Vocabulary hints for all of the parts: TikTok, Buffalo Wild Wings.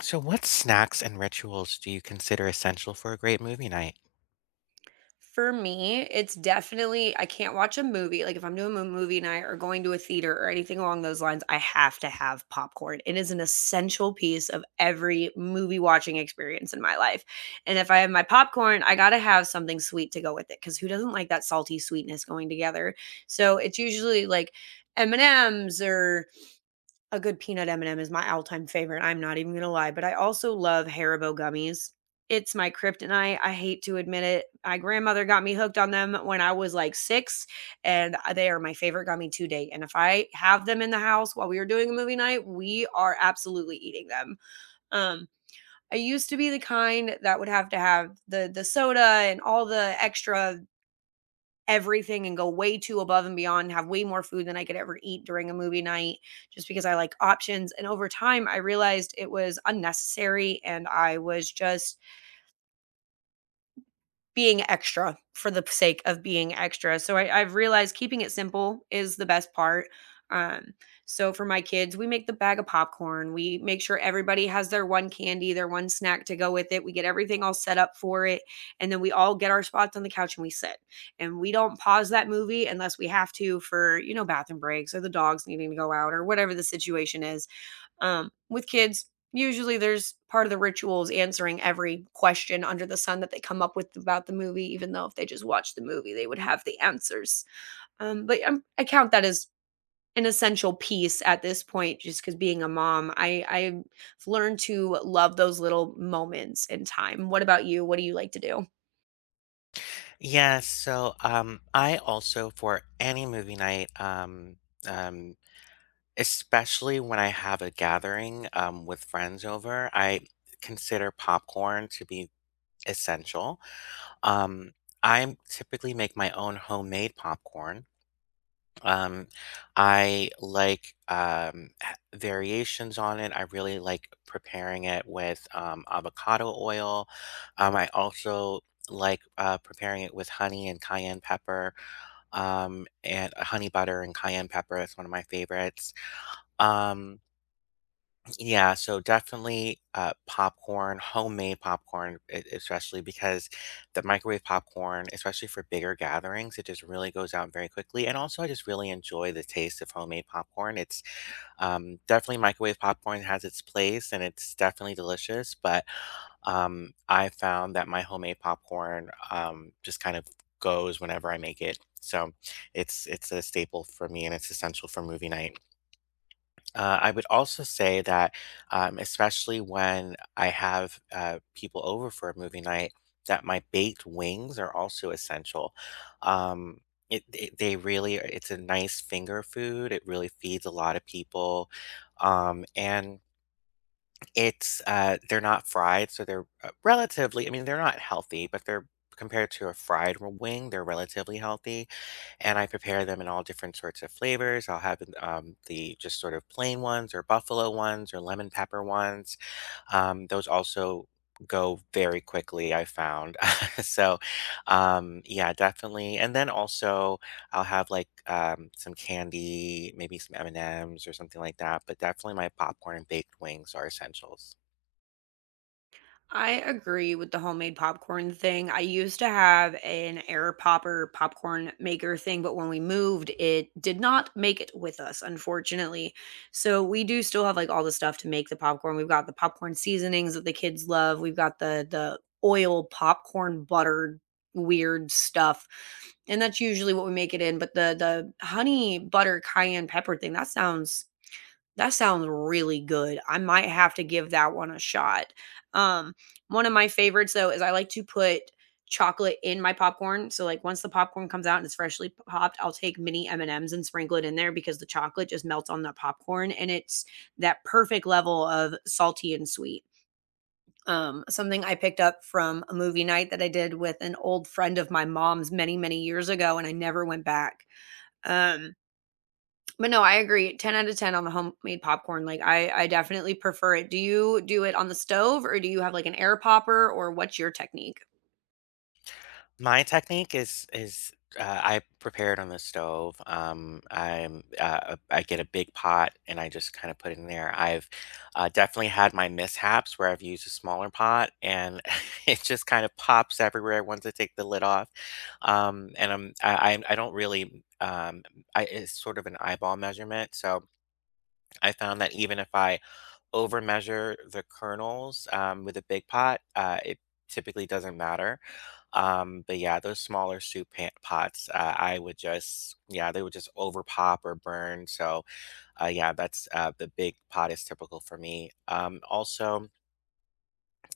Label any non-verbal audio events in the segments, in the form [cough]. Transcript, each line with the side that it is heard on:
left: So, what snacks and rituals do you consider essential for a great movie night?
right: For me, it's definitely I can't watch a movie. Like if I'm doing a movie night or going to a theater or anything along those lines, I have to have popcorn. It is an essential piece of every movie watching experience in my life. And if I have my popcorn, I got to have something sweet to go with it cuz who doesn't like that salty sweetness going together? So it's usually like M&Ms or a good peanut M&M is my all-time favorite, I'm not even gonna lie, but I also love Haribo gummies. It's my kryptonite, I hate to admit it. My grandmother got me hooked on them when I was, like, 6, and they are my favorite gummy to date, and if I have them in the house while we are doing a movie night, we are absolutely eating them. Um, I used to be the kind that would have to have the soda and all the extra everything and go way too above and beyond, have way more food than I could ever eat during a movie night just because I like options. And over time, I realized it was unnecessary and I was just being extra for the sake of being extra. So I've realized keeping it simple is the best part. Um, so for my kids, we make the bag of popcorn. We make sure everybody has their one candy, their one snack to go with it. We get everything all set up for it. And then we all get our spots on the couch and we sit. And we don't pause that movie unless we have to for, you know, bathroom breaks or the dogs needing to go out or whatever the situation is, with kids, usually there's part of the rituals answering every question under the sun that they come up with about the movie, even though if they just watched the movie, they would have the answers. But I count that as an essential piece at this point, just because being a mom, I've learned to love those little moments in time. What about you? What do you like to do?
left: Yeah, so I also for any movie night, um, especially when I have a gathering with friends over, I consider popcorn to be essential. Um, I typically make my own homemade popcorn. Um, I like, h variations on it. I really like preparing it with, avocado oil. I also like, preparing it with honey and cayenne pepper, and honey butter and cayenne pepper is one of my favorites. Um yeah, so definitely popcorn, homemade popcorn, especially because the microwave popcorn, especially for bigger gatherings, it just really goes out very quickly. And also, I just really enjoy the taste of homemade popcorn. It's Definitely microwave popcorn has its place, and it's definitely delicious. But I found that my homemade popcorn just kind of goes whenever I make it. So it's a staple for me, and it's essential for movie night. I would also say that, especially when I have people over for a movie night, that my baked wings are also essential. Um, it, it- they really It's a nice finger food. It really feeds a lot of people, and it's they're not fried, so they're relatively. I mean, they're not healthy, but they're compared to a fried wing, they're relatively healthy, and I prepare them in all different sorts of flavors. I'll have the just sort of plain ones, or buffalo ones, or lemon pepper ones. Those also go very quickly, I found. [laughs] So, yeah, definitely. And then also, I'll have like some candy, maybe some M and M's or something like that. But definitely, my popcorn and baked wings are essentials.
right: I agree with the homemade popcorn thing. I used to have an air popper popcorn maker thing, but when we moved, it did not make it with us, unfortunately. So we do still have like all the stuff to make the popcorn. We've got the popcorn seasonings that the kids love. We've got the oil popcorn butter weird stuff. And that's usually what we make it in, but the honey butter cayenne pepper thing, that sounds really good. I might have to give that one a shot. Um, One of my favorites though is I like to put chocolate in my popcorn. So like once the popcorn comes out and it's freshly popped, I'll take mini M&Ms and M's and sprinkle it in there because the chocolate just melts on the popcorn and it's that perfect level of salty and sweet. Something I picked up from a movie night that I did with an old friend of my mom's many, many years ago, and I never went back. Um, but no, I agree. 10 out of 10 on the homemade popcorn. Like I definitely prefer it. Do you do it on the stove or do you have like an air popper or what's your technique?
left: My technique is I prepare it on the stove. I get a big pot and I just kind of put it in there. I've definitely had my mishaps where I've used a smaller pot and [laughs] it just kind of pops everywhere once I take the lid off. And I don't really I it's sort of an eyeball measurement, so I found that even if I overmeasure the kernels, with a big pot, it typically doesn't matter. But yeah, those smaller soup pan pots, I would just yeah, they would just over pop or burn. So, yeah, that's, the big pot is typical for me. Also,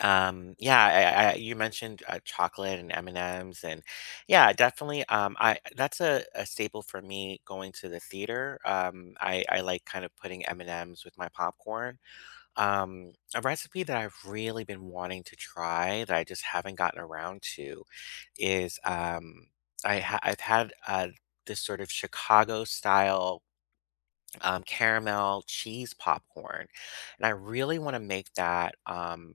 left: yeah, I you mentioned, chocolate and M&Ms and M's, and yeah, definitely, I that's a staple for me going to the theater. I like kind of putting M&Ms with my popcorn. A recipe that I've really been wanting to try that I just haven't gotten around to is I've had this sort of Chicago style caramel cheese popcorn, and I really want to make that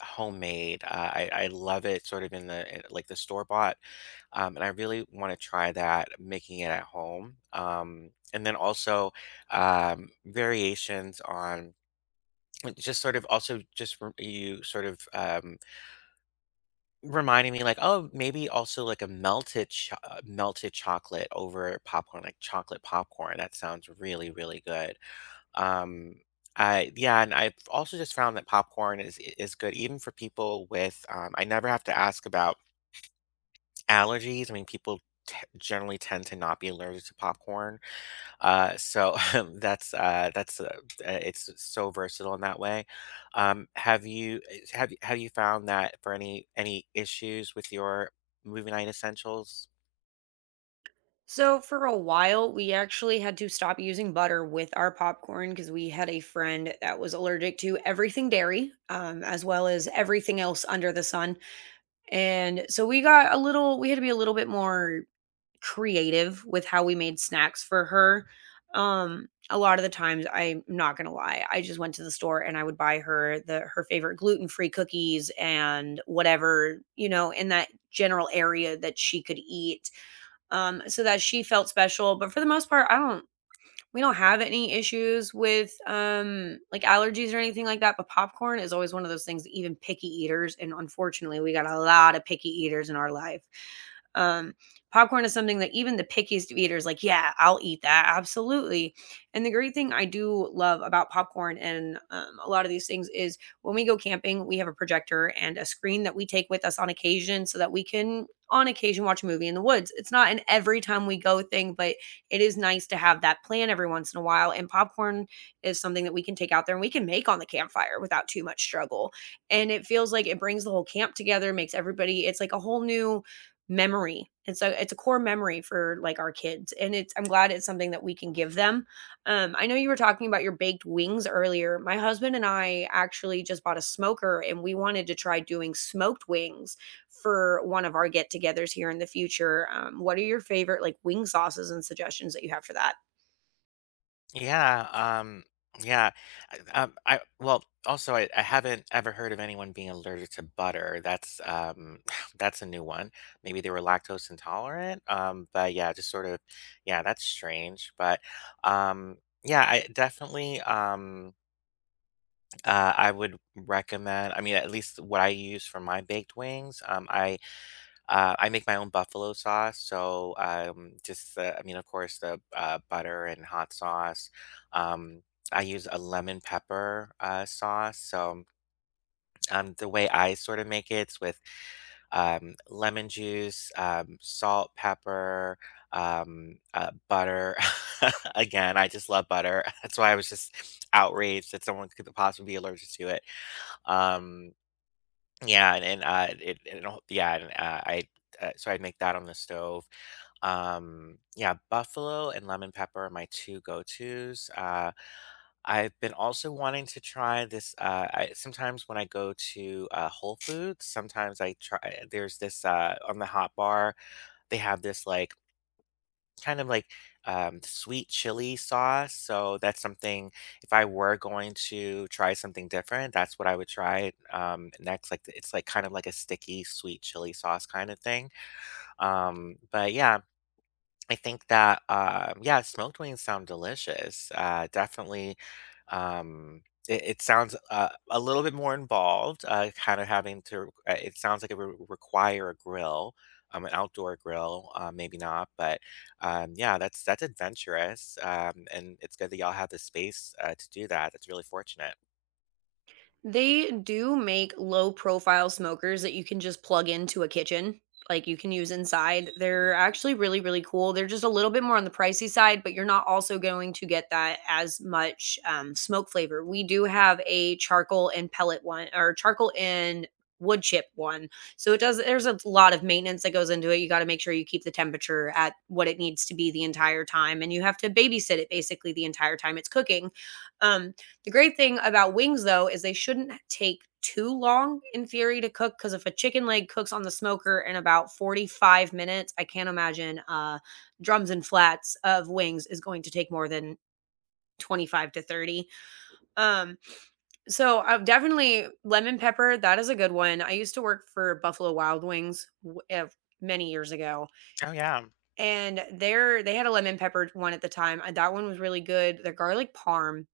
left: homemade. I I love it sort of in like the store bought, and I really want to try that making it at home. And then also variations on it just sort of also you sort of reminding me like, oh, maybe also like a melted chocolate over popcorn, like chocolate popcorn, that sounds really really good. Um I Yeah, and I've also just found that popcorn is good even for people with I never have to ask about allergies. I mean, people generally tend to not be allergic to popcorn. So [laughs] that's it's so versatile in that way. Um, have you have you found that for any issues with your movie night essentials?
right: So for a while, we actually had to stop using butter with our popcorn because we had a friend that was allergic to everything dairy, as well as everything else under the sun. And so we got a little, we had to be a little bit more creative with how we made snacks for her. A lot of the times, I'm not gonna lie, I just went to the store and I would buy her the her favorite gluten-free cookies and whatever, you know, in that general area that she could eat, so that she felt special. But for the most part, I don't we don't have any issues with, like, allergies or anything like that, but popcorn is always one of those things, even picky eaters, and unfortunately, we got a lot of picky eaters in our life. Um, popcorn is something that even the pickiest of eaters, like, yeah, I'll eat that, absolutely. And the great thing I do love about popcorn and, a lot of these things is when we go camping, we have a projector and a screen that we take with us on occasion so that we can, on occasion, watch a movie in the woods. It's not an every time we go thing, but it is nice to have that plan every once in a while. And popcorn is something that we can take out there and we can make on the campfire without too much struggle. And it feels like it brings the whole camp together, makes everybody, it's like a whole new memory. And so it's a core memory for like our kids. And it's I'm glad it's something that we can give them. I know you were talking about your baked wings earlier. My husband and I actually just bought a smoker and we wanted to try doing smoked wings for one of our get togethers here in the future. What are your favorite like wing sauces and suggestions that you have for that?
left: Yeah, yeah. I Well, also I haven't ever heard of anyone being allergic to butter. That's [sighs] That's a new one. Maybe they were lactose intolerant. But yeah, just sort of, yeah, that's strange. But um, yeah, I definitely I would recommend, I mean, at least what I use for my baked wings, I make my own buffalo sauce, so, just the, I mean, of course, the, butter and hot sauce. Um, I use a lemon pepper, sauce, so, the way I sort of make it's with, lemon juice, salt, pepper, butter. [laughs] Again, I just love butter. [laughs] That's why I was just outraged that someone could possibly be allergic to it. Um yeah, and, it and al yeah, and, I so I make that on the stove. Yeah, buffalo and lemon pepper are my 2 go-tos. I've been also wanting to try this, I sometimes when I go to, Whole Foods, sometimes I try, there's this, on the hot bar, they have this, like, kind of like, sweet chili sauce, so that's something if I were going to try something different, that's what I would try, next, like, it's like kind of like a sticky sweet chili sauce kinda thing, but yeah. I think that, yeah, smoked wings sound delicious. Definitely, um, it, it sounds a little bit more involved. Kind of having to. It sounds like it would require a grill, an outdoor grill. Maybe not, but yeah, that's adventurous, and it's good that y'all have the space to do that. That's really fortunate.
right: They do make low profile smokers that you can just plug into a kitchen, like you can use inside. They're actually really, really cool. They're just a little bit more on the pricey side, but you're not also going to get that as much smoke flavor. We do have a charcoal and pellet one or charcoal and wood chip one. So it does, there's a lot of maintenance that goes into it. You got to make sure you keep the temperature at what it needs to be the entire time. And you have to babysit it basically the entire time it's cooking. Um, the great thing about wings, though, is they shouldn't take too long in theory to cook because if a chicken leg cooks on the smoker in about 45 minutes, I can't imagine drums and flats of wings is going to take more than 25 to 30. Um, so I've definitely lemon pepper. That is a good one. I used to work for Buffalo Wild Wings many years ago,
left: Oh yeah.
right: and there they had a lemon pepper one at the time. That one was really good. Their garlic parm.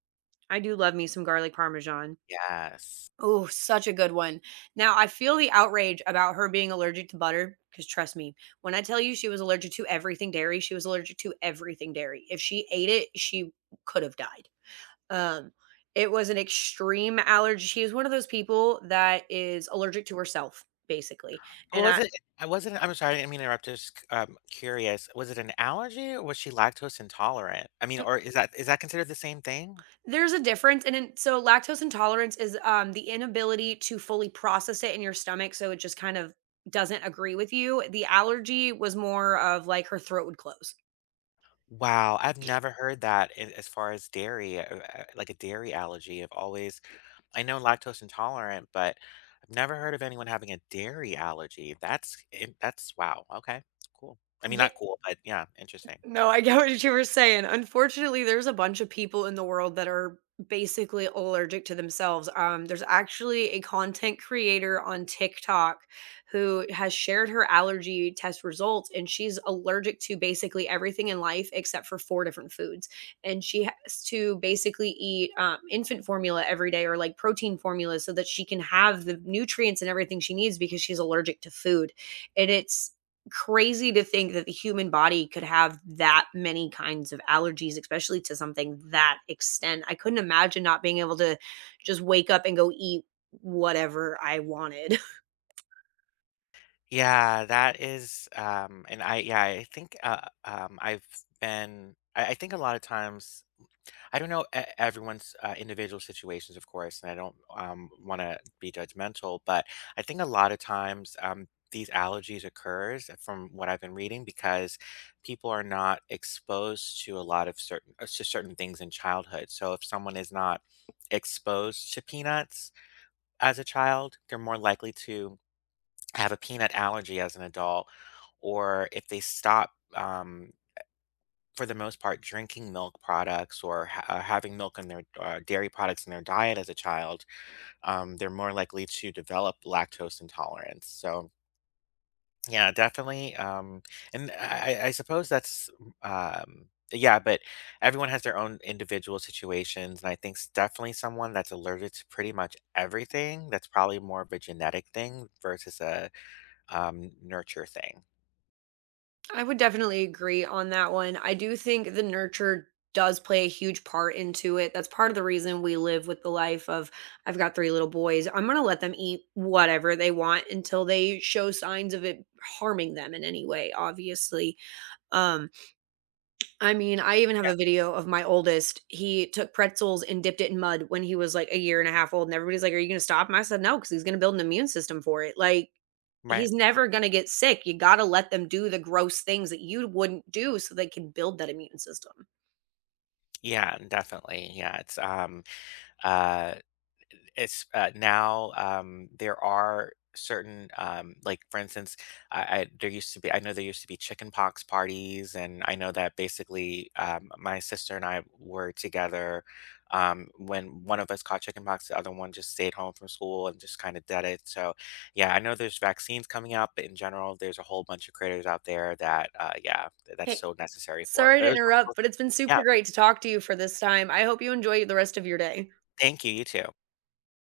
right: I do love me some garlic parmesan.
left: Yes.
right: Oh, such a good one. Now, I feel the outrage about her being allergic to butter because trust me, when I tell you she was allergic to everything dairy, she was allergic to everything dairy. If she ate it, she could have died. Um, it was an extreme allergy. She is one of those people that is allergic to herself, basically.
left: Well,
right: And
left: was
right: I,
left: it I'm sorry, I didn't mean to interrupt, just, curious. Was it an allergy or was she lactose intolerant? I mean, or is that considered the same thing?
right: there's a difference so lactose intolerance is, um, the inability to fully process it in your stomach, so it just kind of doesn't agree with you. The allergy was more of like her throat would close.
left: Wow, I've never heard that in as far as dairy, like a dairy allergy. I know lactose intolerant, but I've never heard of anyone having a dairy allergy. That's, wow, okay, cool. I mean,
right: Yeah.
left: not cool, but yeah, interesting.
right: No, I get what you were saying. Unfortunately, there's a bunch of people in the world that are basically allergic to themselves. There's actually a content creator on TikTok who has shared her allergy test results, and she's allergic to basically everything in life except for four different foods. And she has to basically eat infant formula every day or like protein formula so that she can have the nutrients and everything she needs because she's allergic to food. And it's crazy to think that the human body could have that many kinds of allergies, especially to something that extent. I couldn't imagine not being able to just wake up and go eat whatever I wanted.
left: Yeah, that is, and I yeah, I think, I've been I think a lot of times I don't know e everyone's, individual situations, of course, and I don't, wanna be judgmental, but I think a lot of times, these allergies occurs from what I've been reading because people are not exposed to a lot of certain to certain things in childhood. So if someone is not exposed to peanuts as a child, they're more likely to have a peanut allergy as an adult, or if they stop, for the most part, drinking milk products or having milk in their dairy products in their diet as a child, they're more likely to develop lactose intolerance. So, yeah, definitely. And I suppose that's, yeah, but everyone has their own individual situations. And I think definitely someone that's allergic to pretty much everything, that's probably more of a genetic thing versus a nurture thing.
right: [laughs] I would definitely agree on that one. I do think the nurture does play a huge part into it. That's part of the reason we live with the life of I've got three little boys. I'm going to let them eat whatever they want until they show signs of it harming them in any way, obviously. Um I mean, I even have
left: Yeah.
right: a video of my oldest. He took pretzels and dipped it in mud when he was, like, a year and a half old, and everybody's like, "Are you gonna stop him?" I said, "No, because he's gonna build an immune system for it." Like,
left: Right.
right: he's never gonna get sick. You gotta let them do the gross things that you wouldn't do so they can build that immune system.
left: Yeah, definitely. Uh Now, there are certain, like, for instance, I there used to be, I know there used to be, chicken pox parties, and I know that basically, my sister and I were together, when one of us caught chicken pox, the other one just stayed home from school and just kinda did it, so, yeah, I know there's vaccines coming out, but in general, there's a whole bunch of creators out there that, yeah, that's
right: Hey,
left: so necessary for it,
right: sorry
left: but
right: to
left: it was wonderful.
right: interrupt, but it's been
left: Yeah,
right: super great to talk to you for this time. I hope you enjoy the rest of your day.
left: thank you, you too.